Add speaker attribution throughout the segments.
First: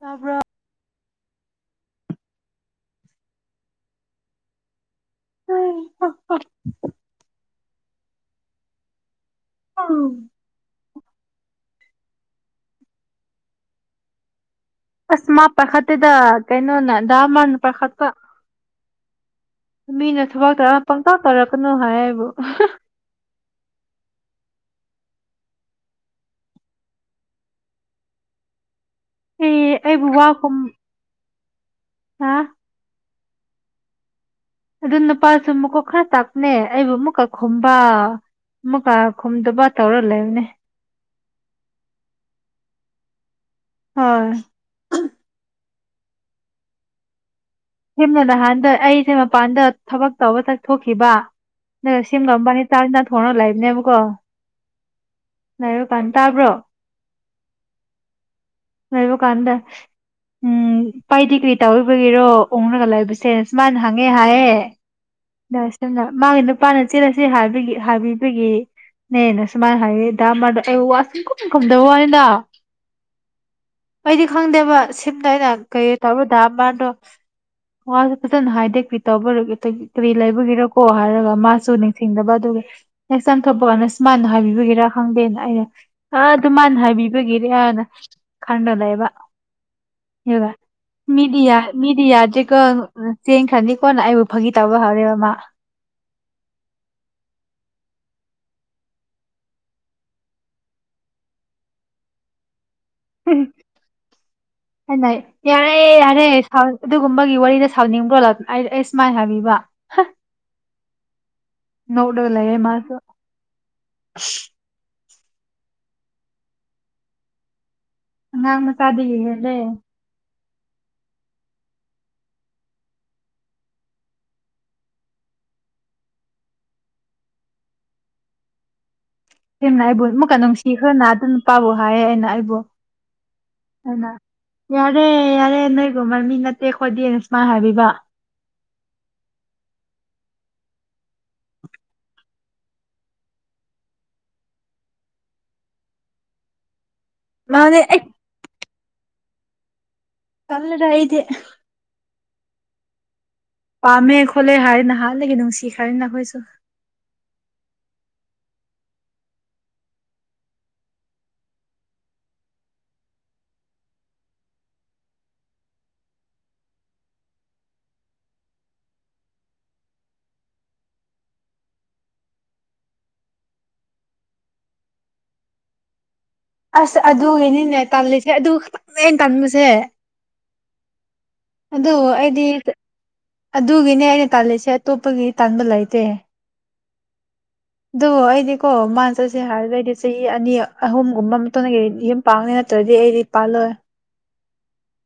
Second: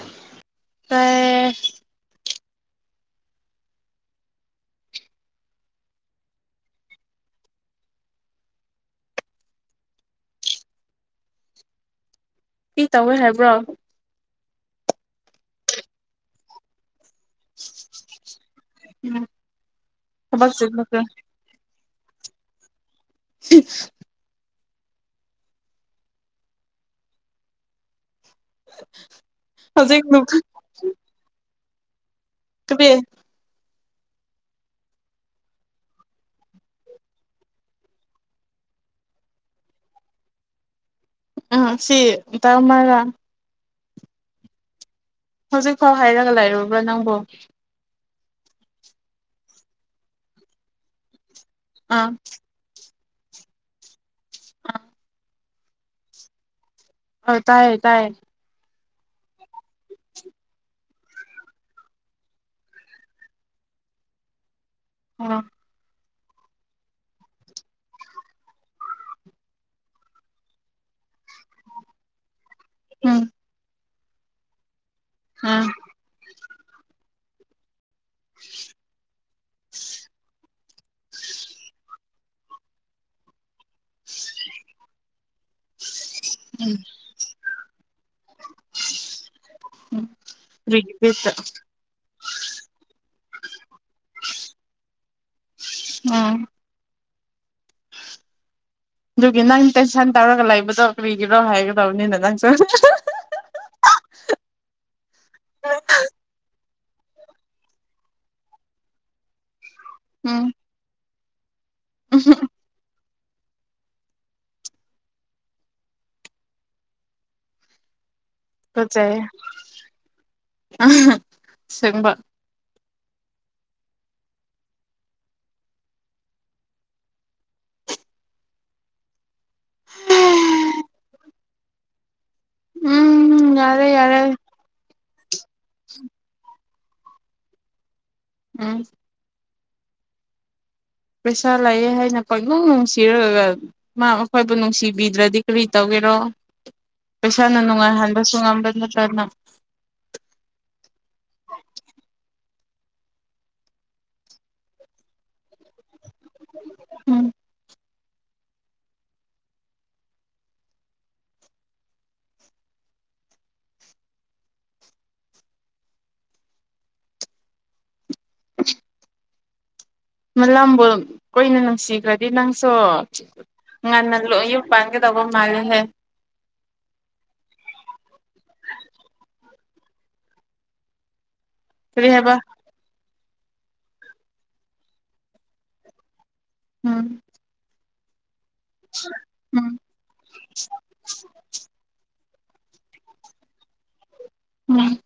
Speaker 1: ꯇꯥꯕ
Speaker 2: ꯄ
Speaker 1: [unintelligible] ꯎꯝ
Speaker 2: ꯁꯤ ꯇꯧꯋꯦ ꯍꯥꯏꯕ꯭ꯔꯣ
Speaker 1: ꯑꯁ ꯃꯥ ꯄꯈꯠꯇꯗ ꯀꯩꯅꯣꯅ ꯗꯥꯥꯃ ꯄꯈꯠꯇ
Speaker 2: ꯎꯝ
Speaker 1: ꯃꯤꯅ ꯊꯕ
Speaker 2: ꯊꯕꯛ
Speaker 1: ꯇ꯭ꯔꯥ
Speaker 2: ꯆꯤꯟꯕꯒꯤ
Speaker 1: ꯄꯪꯒꯥꯥ ꯇꯔꯛ ꯀꯅ ꯍꯥꯏꯕꯨ
Speaker 2: [inaudible]
Speaker 1: ꯑꯦ
Speaker 2: ꯍꯧꯖꯤꯛ
Speaker 1: ꯑꯩꯕꯨ ꯋꯥ ꯀꯨꯝ
Speaker 2: ꯀꯕꯤ
Speaker 1: ꯑꯗꯨ ꯅꯨꯄꯥꯁꯨ ꯃꯀꯣꯛ ꯈꯔ ꯆꯥꯛꯅꯦ ꯑꯩꯕꯨ ꯑꯃꯨꯛꯀ ꯈꯨꯝꯕ ꯑꯃꯨꯛꯀ ꯈꯨꯝꯗꯕ ꯇꯧꯔ ꯂꯩꯕꯅꯦ
Speaker 2: ꯎꯝ ꯁꯤ ꯇꯃꯒ
Speaker 1: ꯍꯣꯏ
Speaker 2: ꯍꯧꯖꯤꯛ ꯐꯥꯎ ꯍꯥꯏꯔꯒ ꯂꯩꯔꯨꯕ꯭ꯔꯥ ꯅꯪꯕꯨ
Speaker 1: ꯌꯨꯝꯅ ꯅꯍꯥꯟꯗ ꯑꯩꯁꯦ ꯃꯄꯥꯟꯗ ꯊꯕꯛ ꯇꯧꯕ ꯆꯠꯊꯣꯛꯈꯤꯕ ꯅ
Speaker 2: ꯑꯥ
Speaker 1: ꯁꯤꯝꯒ ꯑꯃꯝꯕ ꯍ ꯇꯥꯖꯅ [unintelligible] ꯐꯣꯟ ꯂ ꯂꯩꯒꯅꯤꯅꯦ ꯑꯃꯛ ꯀꯣ [unintelligible]
Speaker 2: ꯑ
Speaker 1: ꯂꯥꯏꯔꯑꯣ ꯄꯥꯟ ꯇꯥꯕ꯭ꯔꯣ
Speaker 2: ꯑꯥ ꯇꯥꯏꯌꯦ ꯇꯥꯏꯌꯦ
Speaker 1: ꯂꯩꯕ ꯀꯥꯟꯗ ꯎꯝ ꯄꯥꯏꯗꯤ ꯀꯔꯤ ꯇꯧꯕꯒꯤꯔꯣ ꯎꯨꯡꯑꯒ ꯂꯩꯕꯁꯦ ꯁꯨꯃꯥꯏꯅ ꯍꯪꯉꯦ ꯍꯥꯏꯌꯦ
Speaker 2: ꯑꯣ
Speaker 1: ꯗꯁꯒ [unintelligible] ꯃꯥꯒꯤ ꯅꯨꯄꯥꯅ ꯆꯦꯜꯂꯁꯤ ꯍꯥꯏꯕꯒꯤ ꯍꯥꯏꯕꯤꯕꯒꯤꯅꯦꯅ ꯁꯨꯃꯥꯏꯅ ꯍꯥꯏꯌ‌ꯦ ꯗꯥ ꯑꯃꯔꯗꫭ ꯑꯩꯋꯥ ꯁꯨꯝ ꯈꯨꯝ ꯈꯨꯝꯗꯕ ꯋꯥꯅꯤꯗ
Speaker 2: ꯎꯝ
Speaker 1: ꯑꯩꯗꯤ ꯈꯪꯗꯦꯕ ꯊ
Speaker 2: ꯎꯝ
Speaker 1: ꯀꯩꯌꯦ ꯇ [unintelligible] [unintelligible] ꯋꯥꯁꯨ ꯐꯖꯅ ꯍꯥꯏꯗꯦ ꯀꯔꯤ ꯇꯧꯕ ꯀꯔꯤ ꯂꯩꯕꯒꯤꯔ ꯀꯣ ꯍꯥꯏꯔꯒ ꯃꯥꯁꯨ ꯅꯤꯡꯁꯤꯡꯗꯕ ꯑꯗꯨꯒ ꯅꯦꯛꯁ ꯇꯥꯏꯝ ꯊꯣꯛꯄ ꯀꯥꯟꯗ ꯁꯨꯃꯥꯏꯅ ꯍꯥꯏꯕꯤꯕꯒꯤꯔꯥ ꯈꯪꯗꯦꯅ ꯑꯩꯅ [unintelligible] ꯑ ꯑꯗꯨ ꯃꯥꯏꯅ ꯍꯥꯏꯕꯤꯕꯒꯤꯅ ꯗ [unintelligible] ꯈꯗ ꯂꯩꯕ
Speaker 2: ꯀꯔꯤꯒꯤ ꯕꯤꯠꯇ
Speaker 1: ꯃꯤꯗꯤꯌꯥ ꯃꯤꯗꯤꯌꯥꯗ‌ꯦꯀꫭ ꯆꯦꯡ ꯈꯟꯅꯤꯀꯣꯟꯅ ꯑꯩꯕꯨ ꯐꯥꯒꯤ ꯇꯥꯕ ꯍꯧꯔꯦꯕꯃ
Speaker 2: ꯑꯝ ꯑꯗꯨꯒꯤ ꯅꯪ ꯇꯦꯟꯁꯟ ꯇꯧꯔꯒ ꯂꯩꯕꯗꯣ ꯀꯔꯤꯒꯤꯔꯣ ꯍꯥꯏꯒꯗꯕꯅꯤꯅ ꯅꯪ ꯁꯨ
Speaker 1: ꯎꯝ [unintelligible] ꯑꯩꯏꯅ ꯌꯥꯔꯦ ꯌꯥꯔꯦ ꯑꯗꯨꯒꯨꯝꯕꯒꯤ ꯋꯥꯔꯤꯗ ꯁꯥꯎꯅꯤꯡꯕ꯭ꯔꯣ ꯑꯩ ꯁꯨꯃꯥꯏꯅ ꯍꯥꯏꯕꯤꯕ
Speaker 2: ꯎꯝ
Speaker 1: ꯅꫭꯛꯂꯒ ꯂꯩꯌꯦ ꯃꯥꯁꯨ ꯑꯉꯥꯡ ꯃꯆꯥꯗꯒꯤ ꯍꯦꯟꯂꯦ
Speaker 2: ꯑꯁ‌ꯦꯡꯕ
Speaker 1: ꯁ‌ꯦꯡꯅ ꯑꯩꯕꯨ ꯑꯃꯨꯛꯀ ꯅꯨꯡꯁꯤꯈꯔꯅ ꯑꯗꯨ ꯅꯨꯄꯥꯕꯨ ꯍꯥꯏꯌꯦ ꯑꯩꯅ ꯑꯩ
Speaker 2: ꯎꯝ ꯌꯥꯔꯦ ꯌꯥꯔꯦ
Speaker 1: ꯌꯥꯔꯦ ꯌꯥꯔꯦ ꯅꯣꯏꯒꯨꯝꯕ ꯃꯤ ꯅꯠꯇꯦ ꯑꯈꯣꯏꯗꯤꯅ ꯁꯨꯃꯥꯏꯅ ꯍꯥꯏꯕꯤꯕ
Speaker 2: ꯎꯝ ꯄꯩꯁꯥ ꯂꯥꯛꯑꯦ ꯍꯥꯏꯅ ꯄꯪꯪꯅꯨꯡ ꯅꯨꯡꯁꯤꯔꯒ ꯃꯥ ꯑꯈꯣꯏꯕꯨ ꯅꯨꯡꯁꯤꯕꯤꯗ꯭ꯔꯗꯤ ꯀꯔꯤ ꯇꯧꯒꯦꯔꯣ ꯄꯩꯁꯥꯅ
Speaker 1: ꯃꯥꯅꯦ
Speaker 2: ꯅꯨꯡꯉꯥꯏꯍꯟꯕꯁꯨ ꯉꯝꯕ ꯅ ꯀꯅꯥ
Speaker 1: ꯀꯟꯅꯗ ꯍꯥꯏꯥꯏꯗꯤꯦ ꯄꯥꯝꯃꯦ ꯈꯣꯠꯂꯦ ꯍꯥꯏꯔ ꯅꯍꯥꯟꯂꯒꯦ ꯅꯨꯡꯁꯤ ꯍꯥꯏꯔꯤꯅ ꯁꯨ
Speaker 2: ꯎꯝ ꯃꯂꯝꯕꯨ ꯀꯨꯏꯅ ꯅꯨꯡꯁꯤꯈ꯭ꯔꯗꯤ ꯅꯪꯁꯨ ꯉꯟꯅ ꯌꯨꯝ ꯄꯥꯟꯒꯗꯧꯕ ꯃꯥꯜꯂꯦꯍꯦ
Speaker 1: ꯑꯁ ꯑꯗꯨꯒꯤꯅꯤꯅꯦ ꯇꯥꯜꯂꯤꯁꯦ ꯑꯗꯨ ꯇꯪꯅꯦ ꯑꯩꯅ ꯇꯃꯁꯦ ꯑꯗꯨ
Speaker 2: ꯀꯔꯤ ꯍꯥꯏꯕ
Speaker 1: ꯑꯩꯗꯤ ꯑꯗꯨꯒꯤꯅꯦ ꯑꯩꯅ ꯇꯥꯜꯂꯤꯁꯦ ꯑꯇꯣꯞꯄꯒꯤ ꯇꯥꯟꯕ ꯂꯩꯇꯦ
Speaker 2: ꯎꯝ
Speaker 1: ꯑꯗꯨꯗꯤ ꯀꯣ ꯃꯥꯅ ꯆꯠꯁꯦ
Speaker 2: ꯎꯝ
Speaker 1: ꯍꯥꯏꯗꯩꯗꯤ ꯆꯍꯤ ꯑꯅꯤ ꯑꯍꯨꯝꯒꯨꯝꯕ ꯑꯃꯇꯒꯤ ꯌꯨꯝ ꯄꯥꯛꯅꯤ ꯅꯠꯇ꯭ꯔꯗꯤ ꯑꯩꯗꯤ ꯄꯥꯜꯂꯣꯏ
Speaker 2: ꯎꯝ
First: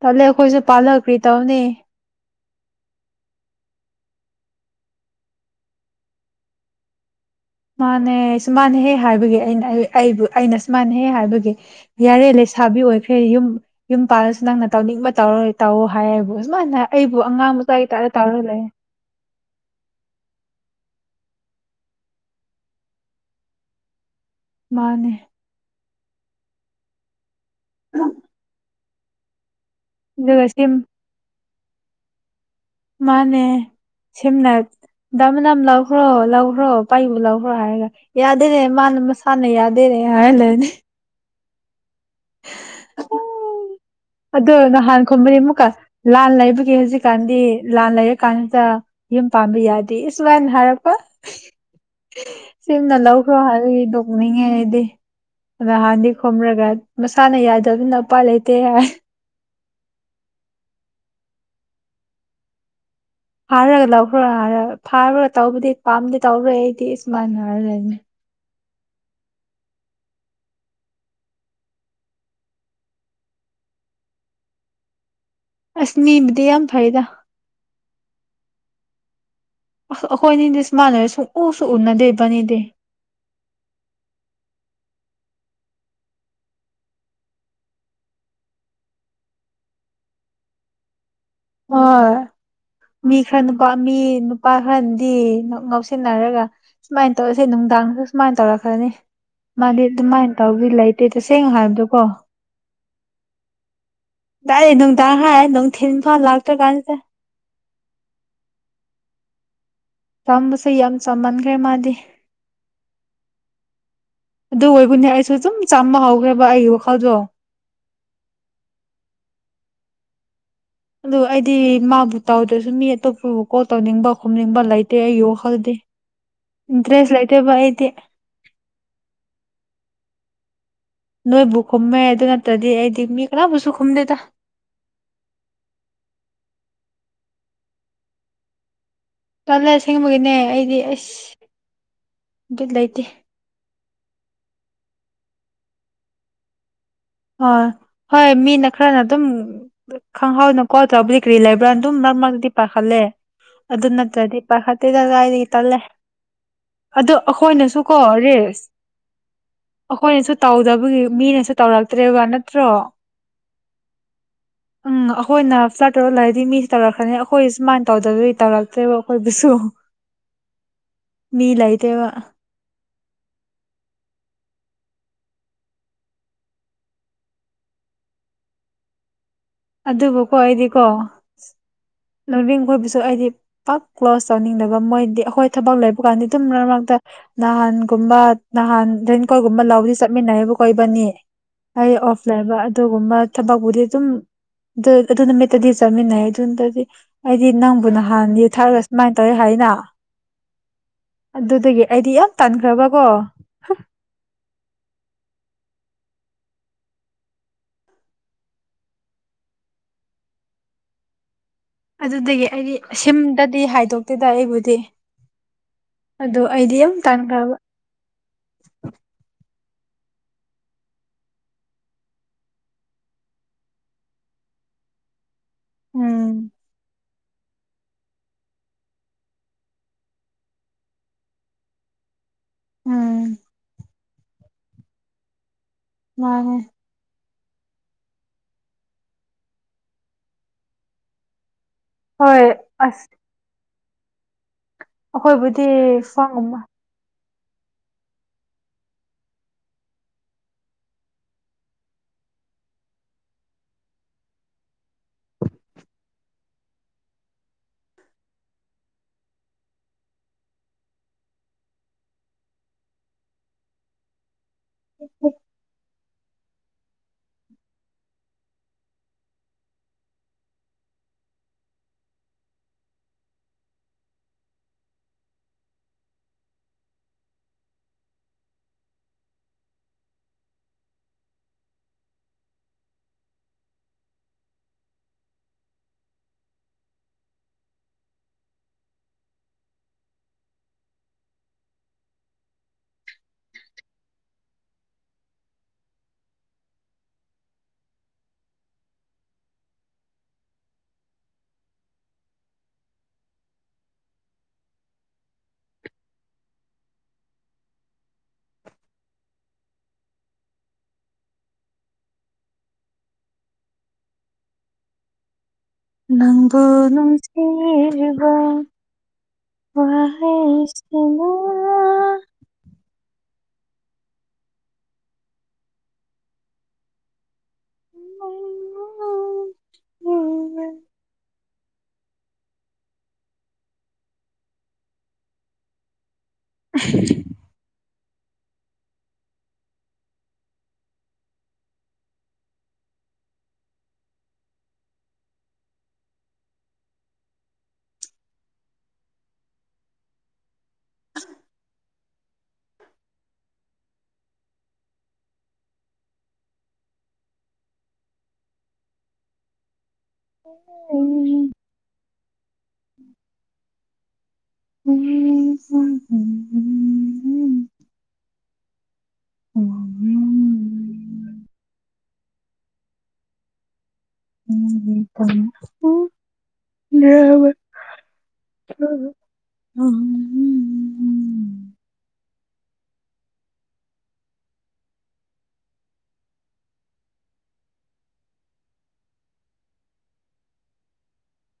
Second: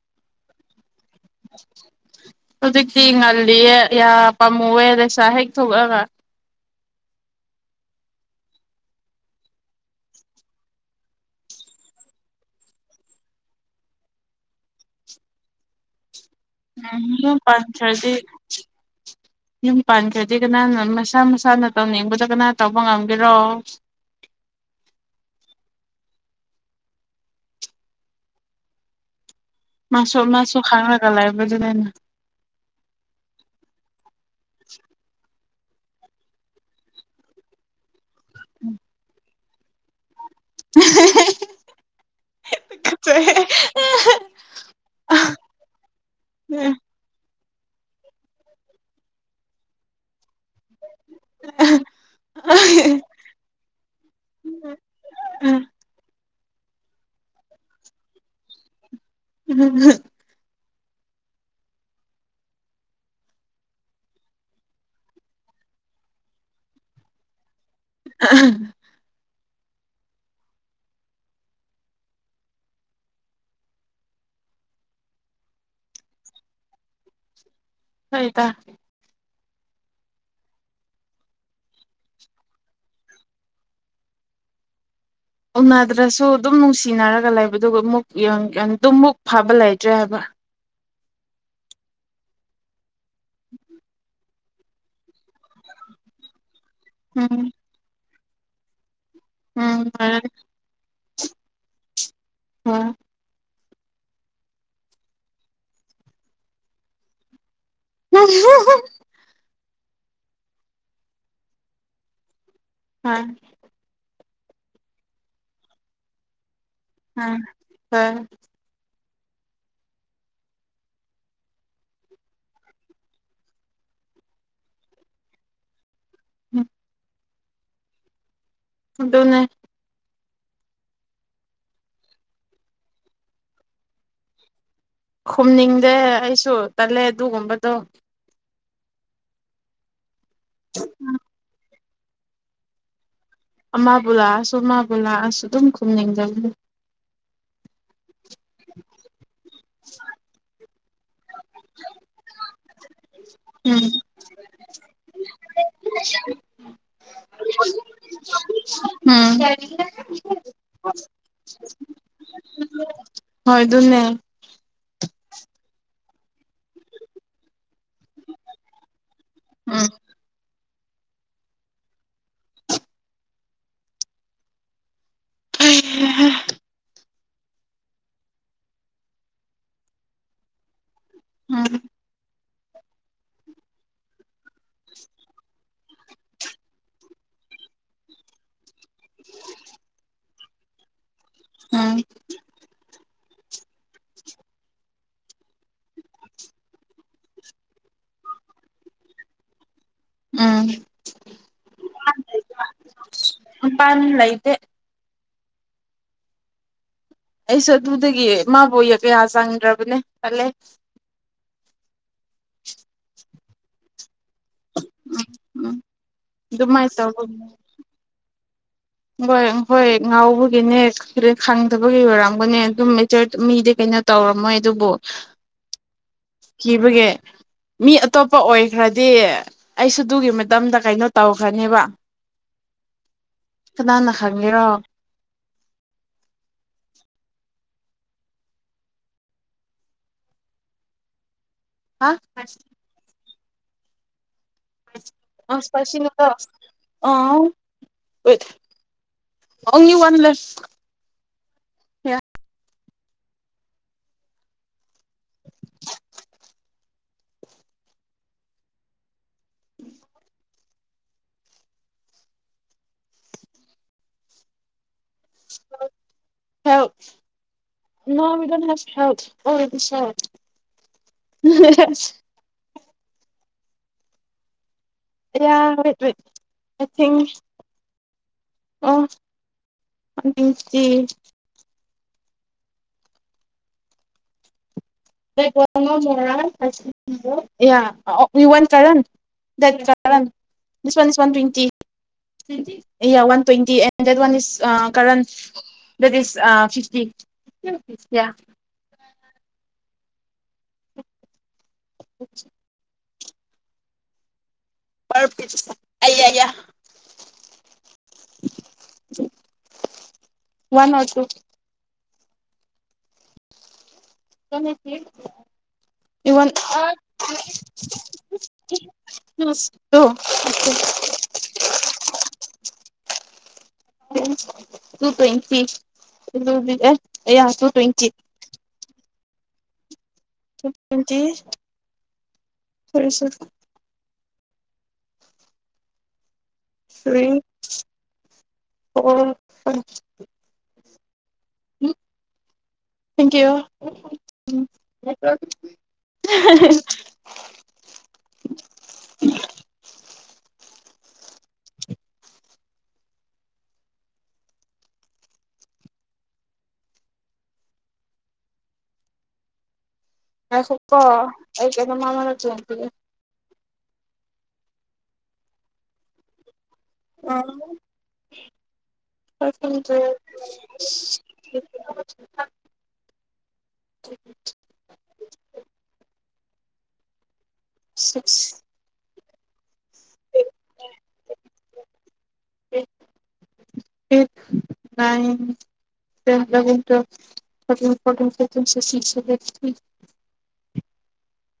Speaker 1: ꯇꯂꯦꯈꯣꯏꯁꯨ ꯄꯜꯛ ꯀꯔꯤ ꯇꯎꯅꯤ
Speaker 2: ꯍꯧꯖꯤꯛꯇꯤ ꯉꯜꯂꯤꯌꯦ ꯌꯥ ꯄꯥꯝꯃꯨꯑꯦ ꯂꯩꯁꯥ ꯍꯦꯛ ꯊꯣꯛꯂꯛꯑꯒ
Speaker 1: ꯃꯥꯅ ꯁꯨꯃꯥꯟꯅꯍꯦ ꯍꯥꯏꯕꯒꯤ ꯑꯩꯅ ꯑꯩꯕꯨ ꯑꯩꯅ ꯁꯨꯃꯥꯟꯅꯍꯦꯛ ꯍꯥꯏꯕꯒꯤ ꯌꯥꯔꯦ ꯂꯩꯁꯥꯕꯤ ꯑꯣꯏꯈ꯭ꯔꯦ ꯌꯨꯝ ꯌꯨꯝ ꯄꯥꯜꯂꯁꯨ ꯅꯪꯅ ꯇꯧꯅꯤꯡꯕ ꯇꯧꯔ ꯇꯧꯑꯣ ꯍꯥꯏꯌꯦꯕꯨ ꯁꯨꯃꯥꯏꯅ
Speaker 2: ꯎꯝ
Speaker 1: ꯑꯩꯕꯨ
Speaker 2: ꯌꯨꯝ
Speaker 1: ꯑꯉꯥꯡ
Speaker 2: ꯄꯥꯟ
Speaker 1: ꯃꯆꯥꯒꯤ ꯇꯥꯏꯞꯇ
Speaker 2: ꯈꯔꯗ
Speaker 1: ꯇꯧꯔ ꯂꯩ
Speaker 2: ꯌꯨꯝ ꯄꯥꯟ ꯈꯔꯗ ꯀꯅꯥꯅ ꯃꯁꯥ ꯃꯁꯥꯅ ꯇꯧꯅꯤꯡꯕꯗꯣ ꯀꯅꯥ ꯇꯧꯕ ꯉꯝꯕꯤꯔꯣ
Speaker 1: ꯃꯥꯅꯦ ꯑ
Speaker 2: ꯃꯥꯁꯨ ꯃꯥꯁꯨ ꯈꯥꯡꯅꯒꯂ ꯖꯗꯅ
Speaker 1: ꯃꯥꯅꯦ ꯁꯦꯝꯅ ꯅ ꯂꯥꯎꯎꯈ꯭ꯔꯣ ꯂꯥꯎꯈ꯭ꯔꯣ ꯄꯥꯏꯕ ꯂꯥꯎꯈ꯭ꯔꯣ ꯍꯥꯏꯔꯦꯒ ꯌꯥꯗꯅꯦ ꯃꯥ ꯃ ꯍꯅ ꯌꯥꯗꯦꯅꯦ ꯌꯥꯌꯥꯔ ꯂꯩꯦꯅꯦ
Speaker 2: [inaudible]
Speaker 1: ꯑꯗꯣ ꯅꯍꯥꯟ ꯈꯣꯕꯅꯤ ꯑꯃꯨꯛꯀ ꯂꯥꯟ ꯂꯩꯕꯒꯤ ꯍꯧꯖꯤꯛꯀꯥꯟꯗꯤ ꯂꯥꯟ ꯂꯩꯔ ꯀꯥꯟꯁꯤꯗ ꯌꯨꯝ ꯄꯥꯝꯕ ꯌꯥꯗꯦ ꯁꯨꯃꯥꯏꯅ ꯍꯥꯏꯔꯛꯄ ꯁꯤꯨꯝꯅ ꯂꯧꯈ꯭ꯔꯣ ꯍꯥꯏꯒꯤ ꯇꯣꯛꯅꯤꯡꯉꯦ ꯍꯥꯏꯗꯤ ꯑꯗ ꯍꯥꯟꯗꯤ ꯈꯣꯝꯔꯒ ꯃꯁꯥꯅ ꯌꯥꯗꯕꯅ ꯎꯄꯥ ꯂꯩꯇꯦ ꯍꯥꯏ
Speaker 2: ꯎꯝ
Speaker 1: ꯐꯥꯔꯒ ꯂꯧꯈ꯭ꯔꯣꯔ ꯐꯥꯔꯨꯔꯒ ꯇꯧꯕꯗꯤ ꯄꯥꯝꯗꯤ ꯇꯧꯔꯣꯏ ꯑꯩꯗꯤ ꯁꯁꯨꯃꯥꯏꯅ
Speaker 2: [inaudible]
Speaker 1: ꯑꯁꯅꯤꯕꯗꯤ ꯌꯥꯝ ꯐꯩꯗ
Speaker 2: ꯍꯣꯏ ꯇ
Speaker 1: ꯑ ꯑꯩꯈꯣꯏ ꯑꯅꯤꯗꯤ ꯁꯃꯥꯟꯅꯔ ꯁꯨꯡ ꯎꯁꯨ ꯎꯅꯗꯦꯕꯅꯤꯗꯤ
Speaker 2: ꯎꯅꯗ꯭ꯔꯁꯨ ꯑꯗꯨꯝ ꯅꯨꯡꯁꯤꯅꯔꯒ ꯂꯩꯕ ꯑꯗꯨꯒ ꯑꯃꯨꯛ ꯑꯗꯨꯝꯃꯨꯛ ꯐꯕ ꯂꯩꯇ꯭ꯔꯦ ꯍꯥꯏꯕ
Speaker 1: ꯍꯣꯏ ꯃꯤ ꯈꯔ ꯅꯨꯄꯥ ꯃꯤ ꯅꯨꯄꯥ ꯈꯔꯅꯗꯤ ꯉꯧꯁꯤꯟꯅꯔꯒ ꯁꯨꯃꯥꯏꯅ ꯇꯧꯔꯁꯦ
Speaker 2: ꯎꯝ
Speaker 1: ꯅꯨꯡꯗꯥꯡ ꯁꯨꯃꯥꯏꯅ ꯇꯧꯔꯛꯈ꯭ꯔꯅꯤ ꯃ
Speaker 2: ꯎꯝ
Speaker 1: ꯑꯗꯨꯃꯥꯏꯟ ꯇ ꯍꯧꯂ ꯑꯗꯨ ꯇꯁꯦꯡꯅ ꯍꯥꯏꯕꯗꯣ ꯀꯣ
Speaker 2: ꯎꯝ
Speaker 1: ꯦ ꯅꯨꯡꯗꯥꯡꯈ ꯅꯨꯡꯊꯤꯟ ꯏꯝꯐꯥꯜ ꯂꯥꯛ ꯠꯇ ꯀꯁꯦ
Speaker 2: [unintelligible]
Speaker 1: ꯆꯝꯕꯁꯦ ꯌꯥꯝ ꯆꯃꯟꯈ꯭ꯔꯦ ꯃꯥꯗꯤ
Speaker 2: ꯑꯝ
Speaker 1: ꯑꯗꯨ ꯑꯣꯏꯕꯅꯦ ꯑꯩꯁꯨ ꯑꯗꯨꯝ ꯆꯥꯃ ꯍꯧꯈ꯭ꯔꯦꯕ ꯑꯩ ꯋꯥ
Speaker 2: ꯑꯝ ꯍ
Speaker 1: ꯑꯗꯨ ꯑꯩꯗꯤ ꯃꯥꯕꯨ ꯇꯧꯗ꯭ꯔꯁꯨ ꯃꯤ ꯑꯇꯣꯞꯄꯕꯨ ꯀꯣꯜ ꯇꯧꯅꯤꯡꯕ ꯈꯣꯝꯅꯤꯡꯕ ꯂꯩꯇꯦ ꯑꯩꯒꯤ ꯋꯥꯈꯜꯗꯤ ꯏꯟꯇ꯭ꯔꯦꯁ ꯂꯥꯏ ꯕꯥ ꯏꯗꯤ
Speaker 2: ꯑꯗꯨꯣꯅꯦ
Speaker 1: ꯅꯣꯏꯕꯨ ꯈꯨꯝꯃꯦ ꯑꯗꯨ ꯅꯠꯇ꯭ꯔꯗꯤ ꯑꯩꯗꯤ ꯃꯤ ꯀꯅꯥꯕꯨꯁꯨ ꯈꯨꯝꯗꯦꯗ
Speaker 2: ꯈꯨꯝꯅꯤꯡꯗꯦ ꯑꯩꯁꯨ ꯇꯜꯂꯦ ꯑꯗꯨꯒꯨꯝꯕꯗꯣ
Speaker 1: ꯀꯜꯂ ꯑꯦꯁꯤꯡ ꯅꯦ ꯑꯩꯗꯤ ꯑꯁ ꯒꯤ ꯂꯩꯇꯦ
Speaker 2: ꯑꯃꯕꯨ ꯂꯥꯛꯑꯁꯨ ꯃꯥꯕꯨ ꯂꯥꯛꯑꯁꯨ ꯑꯗꯨꯝ ꯈꯨꯝꯅꯤꯡꯖꯕꯅꯤ
Speaker 1: ꯍꫭꯏ ꯍꯣꯏ ꯃꯤꯅ ꯈꯔꯅ ꯑꯗꯨꯝ ꯈꯪꯍꯥꯎꯅꯕ ꯀꯣ ꯆꯕ ꯀ꯭ꯔꯤ ꯂꯩꯕ꯭ꯔꯥ ꯑꯗꯨꯝ ꯃꯔꯛ ꯃꯔꯛꯇꯤ ꯄꯥꯈꯠꯂꯦ ꯑꯗꯨ
Speaker 2: ꯎꯝ
Speaker 1: ꯅꯠꯇ꯭ꯔꯗꯤ ꯄꯥꯈꯠꯇꯦꯗ ꯀꯗꯥꯥꯏꯗꯒꯤ ꯇꯜꯂꯦ ꯑꯗꯨ ꯑꯩꯈꯣꯏꯅꯁꯨ ꯀꯣ ꯔꯤꯁ
Speaker 2: ꯎꯝ
Speaker 1: ꯑꯩꯈꯣꯏꯅꯁꯨ ꯇꯧꯗꯕꯒꯤ ꯃꯤꯅꯁꯨ ꯇꯧꯔ ꯎ
Speaker 2: ꯍꯣꯏ ꯑꯗꯨꯅꯦ
Speaker 1: ꯑꯩ ꯇꯔꯣ ꯂꯥꯏꯗꯤ ꯃꯤ ꯇꯧꯔꯛꯈ꯭ꯔꯅꯤ ꯑꯩꯈꯣꯏ ꯁꯨꯃꯥꯏꯅ ꯇꯧꯗꯕꯗꯤ ꯇꯧꯔꯛꯇꯦꯕ ꯑꯩꯈꯣꯏꯕꯨꯁꯨ
Speaker 2: ꯎꯝ
Speaker 1: ꯃꯤ ꯂꯥꯏꯇꯕ
Speaker 2: [unintelligible]
Speaker 1: ꯑꯗꯨꯕꯨꯀꯣ ꯑꯩꯗꯤꯀꯣ
Speaker 2: ꯎꯝ
Speaker 1: ꯂꯧꯅꯤꯡ ꯃꯈꯣꯏꯕꯨꯁꯨ ꯑꯩꯗꯤ ꯄꯥꯛ ꯀ꯭ꯂꯣꯁ ꯆꯥꯅꯤꯡꯗꯕ ꯃꯣꯏꯗꯤ ꯑꯩꯈꯣꯏ ꯊꯕꯛ ꯂꯩ ꯀꯥꯟꯗꯤ ꯇꯨꯝ ꯃꯔ ꯃꯔꯛꯇ ꯅꯍꯥꯟꯒꯨꯝꯕ ꯅꯍꯥꯟ ꯑꯗꯨꯩꯅ ꯀꯣꯏꯒꯃ ꯂ ꯂꯧꯥꯎꯗꯤ ꯆꯠꯃꯤꯅꯍꯕꯕꯨ ꯀꯣꯏꯕꯅꯤ ꯑꯩ
Speaker 2: ꯎꯝ
Speaker 1: ꯑꯣꯐ ꯂꯩꯕ ꯑꯗꯨꯒꯨꯝꯕ ꯊꯕꯕꯨꯗꯤꯦ ꯑꯗꯨꯝ ꯑꯗꯨ ꯑꯗꯨ ꯅꯨꯃꯤꯠꯇꯗꯤ ꯆꯠꯃꯤꯟꯅꯩ ꯑꯗꯨꯗꯗꯤ ꯑꯩꯗꯤ ꯅꯪꯕꯨ ꯅꯍꯥꯟ ꯌ ꯊꯥꯔꯒ ꯁꯨꯃꯥꯏꯅ ꯇꯧꯋꯦ ꯍꯥꯏꯅ
Speaker 2: ꯎꯝ
Speaker 1: ꯑꯗꯨꯗꯒꯤ ꯑꯩꯗꯤ ꯌꯥꯝ ꯇꯥꯟꯈ꯭ꯔꯕꯀꯣ
Speaker 2: ꯃꯄꯥꯟ ꯂꯩꯇꯦ ꯑꯩꯁꯨ ꯑꯗꯨꯗꯒꯤ ꯏꯃꯕꯨꯣꯏ ꯀꯌꯥ ꯆꯪꯗ꯭ꯔꯕꯅꯦ ꯆꯠꯂꯦ
Speaker 1: ꯔꯤ ꯍꯥꯏꯗꯣꯛ ꯦꯗ ꯑꯩꯕꯨꯗꯤ
Speaker 2: ꯎꯝ
Speaker 1: ꯑꯗꯣ ꯑꯩꯗꯤ
Speaker 2: ꯑꯗꯨꯃꯥꯏꯅ
Speaker 1: ꯑꯃꯨ
Speaker 2: ꯇꯧꯕ
Speaker 1: ꯇꯥꯟꯈꯕ
Speaker 2: [unintelligible] ꯍꯣꯏ ꯉꯥꯎꯕꯒꯤꯅꯦ ꯈꯪꯗꯕꯒꯤ ꯑꯣꯏꯔꯒꯅꯦ ꯑꯗꯨꯝ ꯃꯇꯔ ꯃꯤꯗꯤ ꯀꯩꯅꯣ ꯇꯧꯔꯝꯃꯣꯏ ꯑꯗꯨꯕꯨ
Speaker 1: ꯎꯝ
Speaker 2: ꯀꯤꯕꯦ ꯃꯤ ꯑꯇꯣꯞꯄ ꯑꯣꯏꯈ꯭ꯔꯗꯤ ꯑꯩꯁꯨ ꯑꯗꯨꯒꯤ ꯃꯇꯝꯗ ꯀꯩꯅꯣ ꯇꯧꯈ꯭ꯔꯅꯦꯕ
Speaker 1: ꯎꯝ
Speaker 2: ꯗꯥꯥꯟꯅ ꯈꯥꯡꯒꯦꯔꯣ
Speaker 1: ꯃꯥꯅꯦ
Speaker 2: ꯍꯥ
Speaker 1: ꯍꯣꯏ ꯑꯁ ꯑꯩꯈꯣꯏꯕꯨꯗꯤ
Speaker 2: ꯑꯁꯄꯥꯁꯤ ꯅ
Speaker 1: ꯐꯣꯟꯒꯨꯝꯕ
Speaker 2: ꯑ ꯑꯅꯤ ꯋꯥꯟ ꯂ
Speaker 1: ꯎꯝ ꯎꯝ
Speaker 2: ꯍꯦꯜꯄ [unintelligible] [unintelligible] [unintelligible] [unintelligible] ꯑꯣ ꯔ ꯗꯋꯦꯟꯤ ꯋꯥꯟ ꯇ꯭ꯋꯦꯟꯇꯤ ꯑꯦ ꯗꯦꯠ ꯋꯥ ꯀꯔ ꯗꯦꯠ ꯐꯤꯇꯤ [inaudible] [unintelligible] [unintelligible] [unintelligible] [unintelligible] ꯀꯅꯤꯁꯤ
Speaker 1: ꯅꯪꯒꯣ ꯅꯨꯡꯁꯤꯕ ꯋꯥꯍꯤ ꯁꯤꯕ
Speaker 2: ꯇꯨ ꯇ꯭ꯋꯦꯟꯇꯤ ꯇꯨ ꯇ꯭ꯋꯦꯟꯇꯤ
Speaker 1: ꯎꯝ
Speaker 2: ꯐꯔꯤꯁꯤ ꯎꯝ ꯑꯣ ꯎ ꯊꯦꯡꯀꯤ ꯌꯌꯨ ꯑ ꯁꯨ ꯀꯣ ꯑꯩ ꯀꯗ ꯃꯥꯃꯅ
Speaker 1: ꯎꯝ
Speaker 2: ꯑꯗ
Speaker 1: ꯇ
Speaker 2: ꯁꯤꯛꯁ [unintelligible]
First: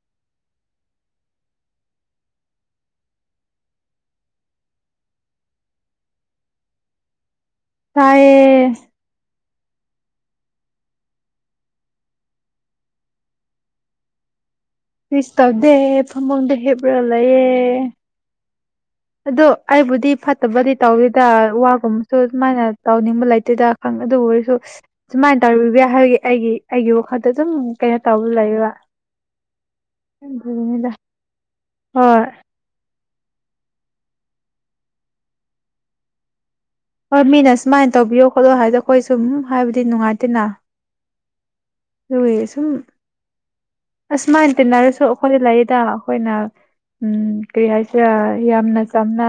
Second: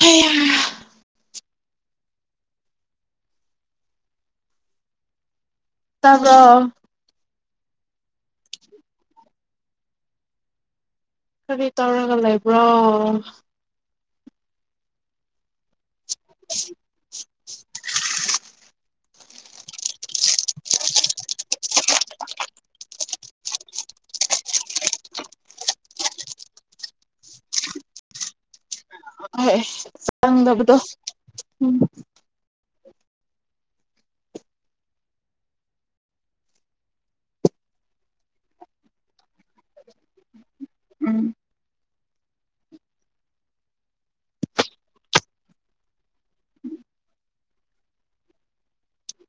Speaker 2: ꯍꯩꯌꯥ ꯇꯥꯕꯔꯣ
Speaker 1: ꯇꯥꯏꯌꯦ
Speaker 2: ꯀꯔꯤ ꯇꯧꯔꯒ ꯂꯩꯕ꯭ꯔꯣ
Speaker 1: ꯁ ꯇꯧꯗꯦ ꯐꯃꯨꯡꯗ ꯍꯤꯞꯄꯔ ꯂꯩꯌꯦ ꯑꯗꯣ ꯑꯩꯕꯨꯗꯤ ꯐꯠꯇꯕꯗꯤ ꯇꯧꯗꯦꯗ ꯋꯥꯒꯨꯝꯕꯁꯨ ꯁꯨꯃꯥꯏꯅ ꯇꯧꯅꯤꯡꯕ ꯂꯩꯇꯦꯗ ꯈꯪ ꯑꯗꯨꯕꯨ ꯑꯣꯏꯔꯁꯨ ꯁꯨꯃꯥꯏꯅ ꯇꯧꯕꯤꯕ ꯌꯥ ꯍꯥꯏꯕꯒꯤ ꯑꯩꯒꯤ ꯑꯩꯒꯤ ꯋꯥꯈꯟꯗ ꯁꯨꯝ ꯀꯩꯅꯣ ꯇꯧꯕ ꯂꯩꯌꯦꯕ
Speaker 2: ꯍꯣꯏ ꯆꯪꯗꯕꯗꯣ
Speaker 1: ꯑꯗꯨꯒꯤꯅꯤꯗ
Speaker 2: ꯎꯝ
Speaker 1: ꯍꯣꯏ ꯍꯣꯏ ꯃꯤꯅ ꯁꯨꯃꯥꯏꯅ ꯇꯧꯕꯤꯌꯣ ꯈꯣꯠꯂꯣ ꯍꯥꯏꯗꯣ ꯑꯩꯈꯣꯏ ꯁꯨꯝ ꯍꯥꯏꯕꯗꯤ ꯅꯨꯡꯉꯥꯏꯇꯦꯅ
Speaker 2: ꯎꯝ
Speaker 1: ꯑꯗꯨꯒꯤ ꯁꯨꯝ ꯑꯁꯨꯃꯥꯏꯅ ꯇꯤꯟꯅꯔꯁꯨ ꯑꯩꯈꯣꯏ ꯂꯩꯗ ꯑꯩꯈꯣꯏꯅ ꯎꯝ ꯀꯔꯤ ꯍꯥꯏꯁꯤꯔ ꯌꯥꯝꯅ ꯆꯝꯅ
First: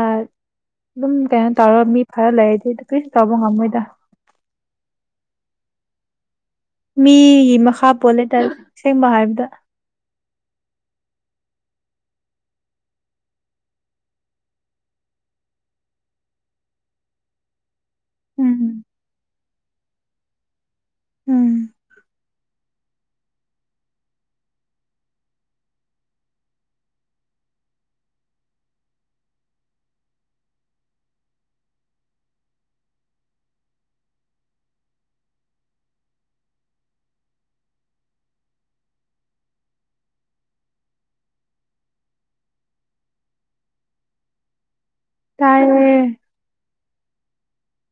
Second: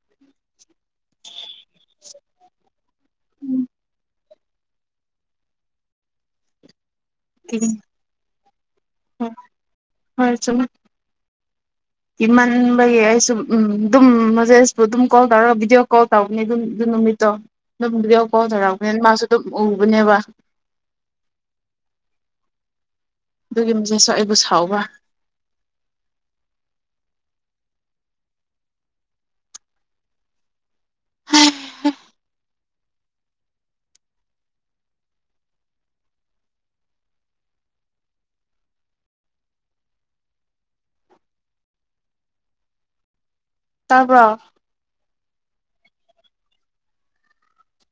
Speaker 1: ꯑꯗꯨꯝ ꯀꯩꯅꯣ ꯇꯧꯔꯒ ꯃꯤ ꯐꯔ ꯂꯩꯔꯗꯤ ꯀꯔꯤꯝ ꯇꯧꯕ ꯉꯝꯃꯣꯏꯗ ꯃꯤꯒꯤ
Speaker 2: ꯍꯣꯏ
Speaker 1: ꯃꯈꯥ ꯄꯣꯜꯂꯦ ꯇꯔ ꯑꯁꯦꯡꯕ ꯍꯥꯏꯕꯗ
Speaker 2: ꯍꯣꯏ ꯆꯨꯝꯃꯦ ꯀꯤꯃꯟꯕꯒꯤ ꯑꯩꯁꯨ ꯎꯝ ꯑꯗꯨꯝ ꯃꯖꯦꯄꯨ ꯑꯗꯨꯝ ꯀꯣꯜ ꯇꯧꯔꯒ ꯚꯤꯗꯤꯑꯣ ꯀꯣꯜ ꯇꯧꯕꯅꯤ ꯑꯗꯨ ꯑꯗꯨ ꯅꯨꯃꯤꯠꯇꯣ ꯅꯪ ꯕꯤꯗꯤꯑꯣ ꯀꯣꯜ
Speaker 1: ꯎꯝ
Speaker 2: ꯇꯧꯔꯛꯑꯕꯅꯤꯅ ꯃꯥꯁꯨ ꯑꯗꯨꯝ ꯎꯕꯅꯦꯕ
Speaker 1: ꯎꯝ
Speaker 2: ꯑꯗꯨꯒꯤ ꯃꯦꯁꯦꯁꯁꯨ ꯑꯩꯕꯨ ꯁꯥꯎꯕ ꯇꯥꯕꯔꯣ
Speaker 1: ꯇꯥꯏꯌꯦ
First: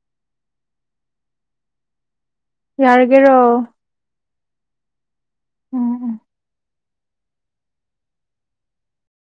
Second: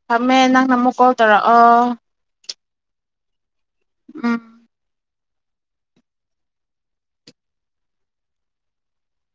Speaker 2: ꯊꯝꯃꯦ ꯅꯪ ꯑꯃꯨꯛ ꯀꯣꯜ ꯇꯧꯔꯛꯑꯣ
Speaker 1: ꯌꯥꯔꯒꯦꯔꯣ
Speaker 2: ꯎꯝ
Speaker 1: ꯎꯝ ꯎꯝ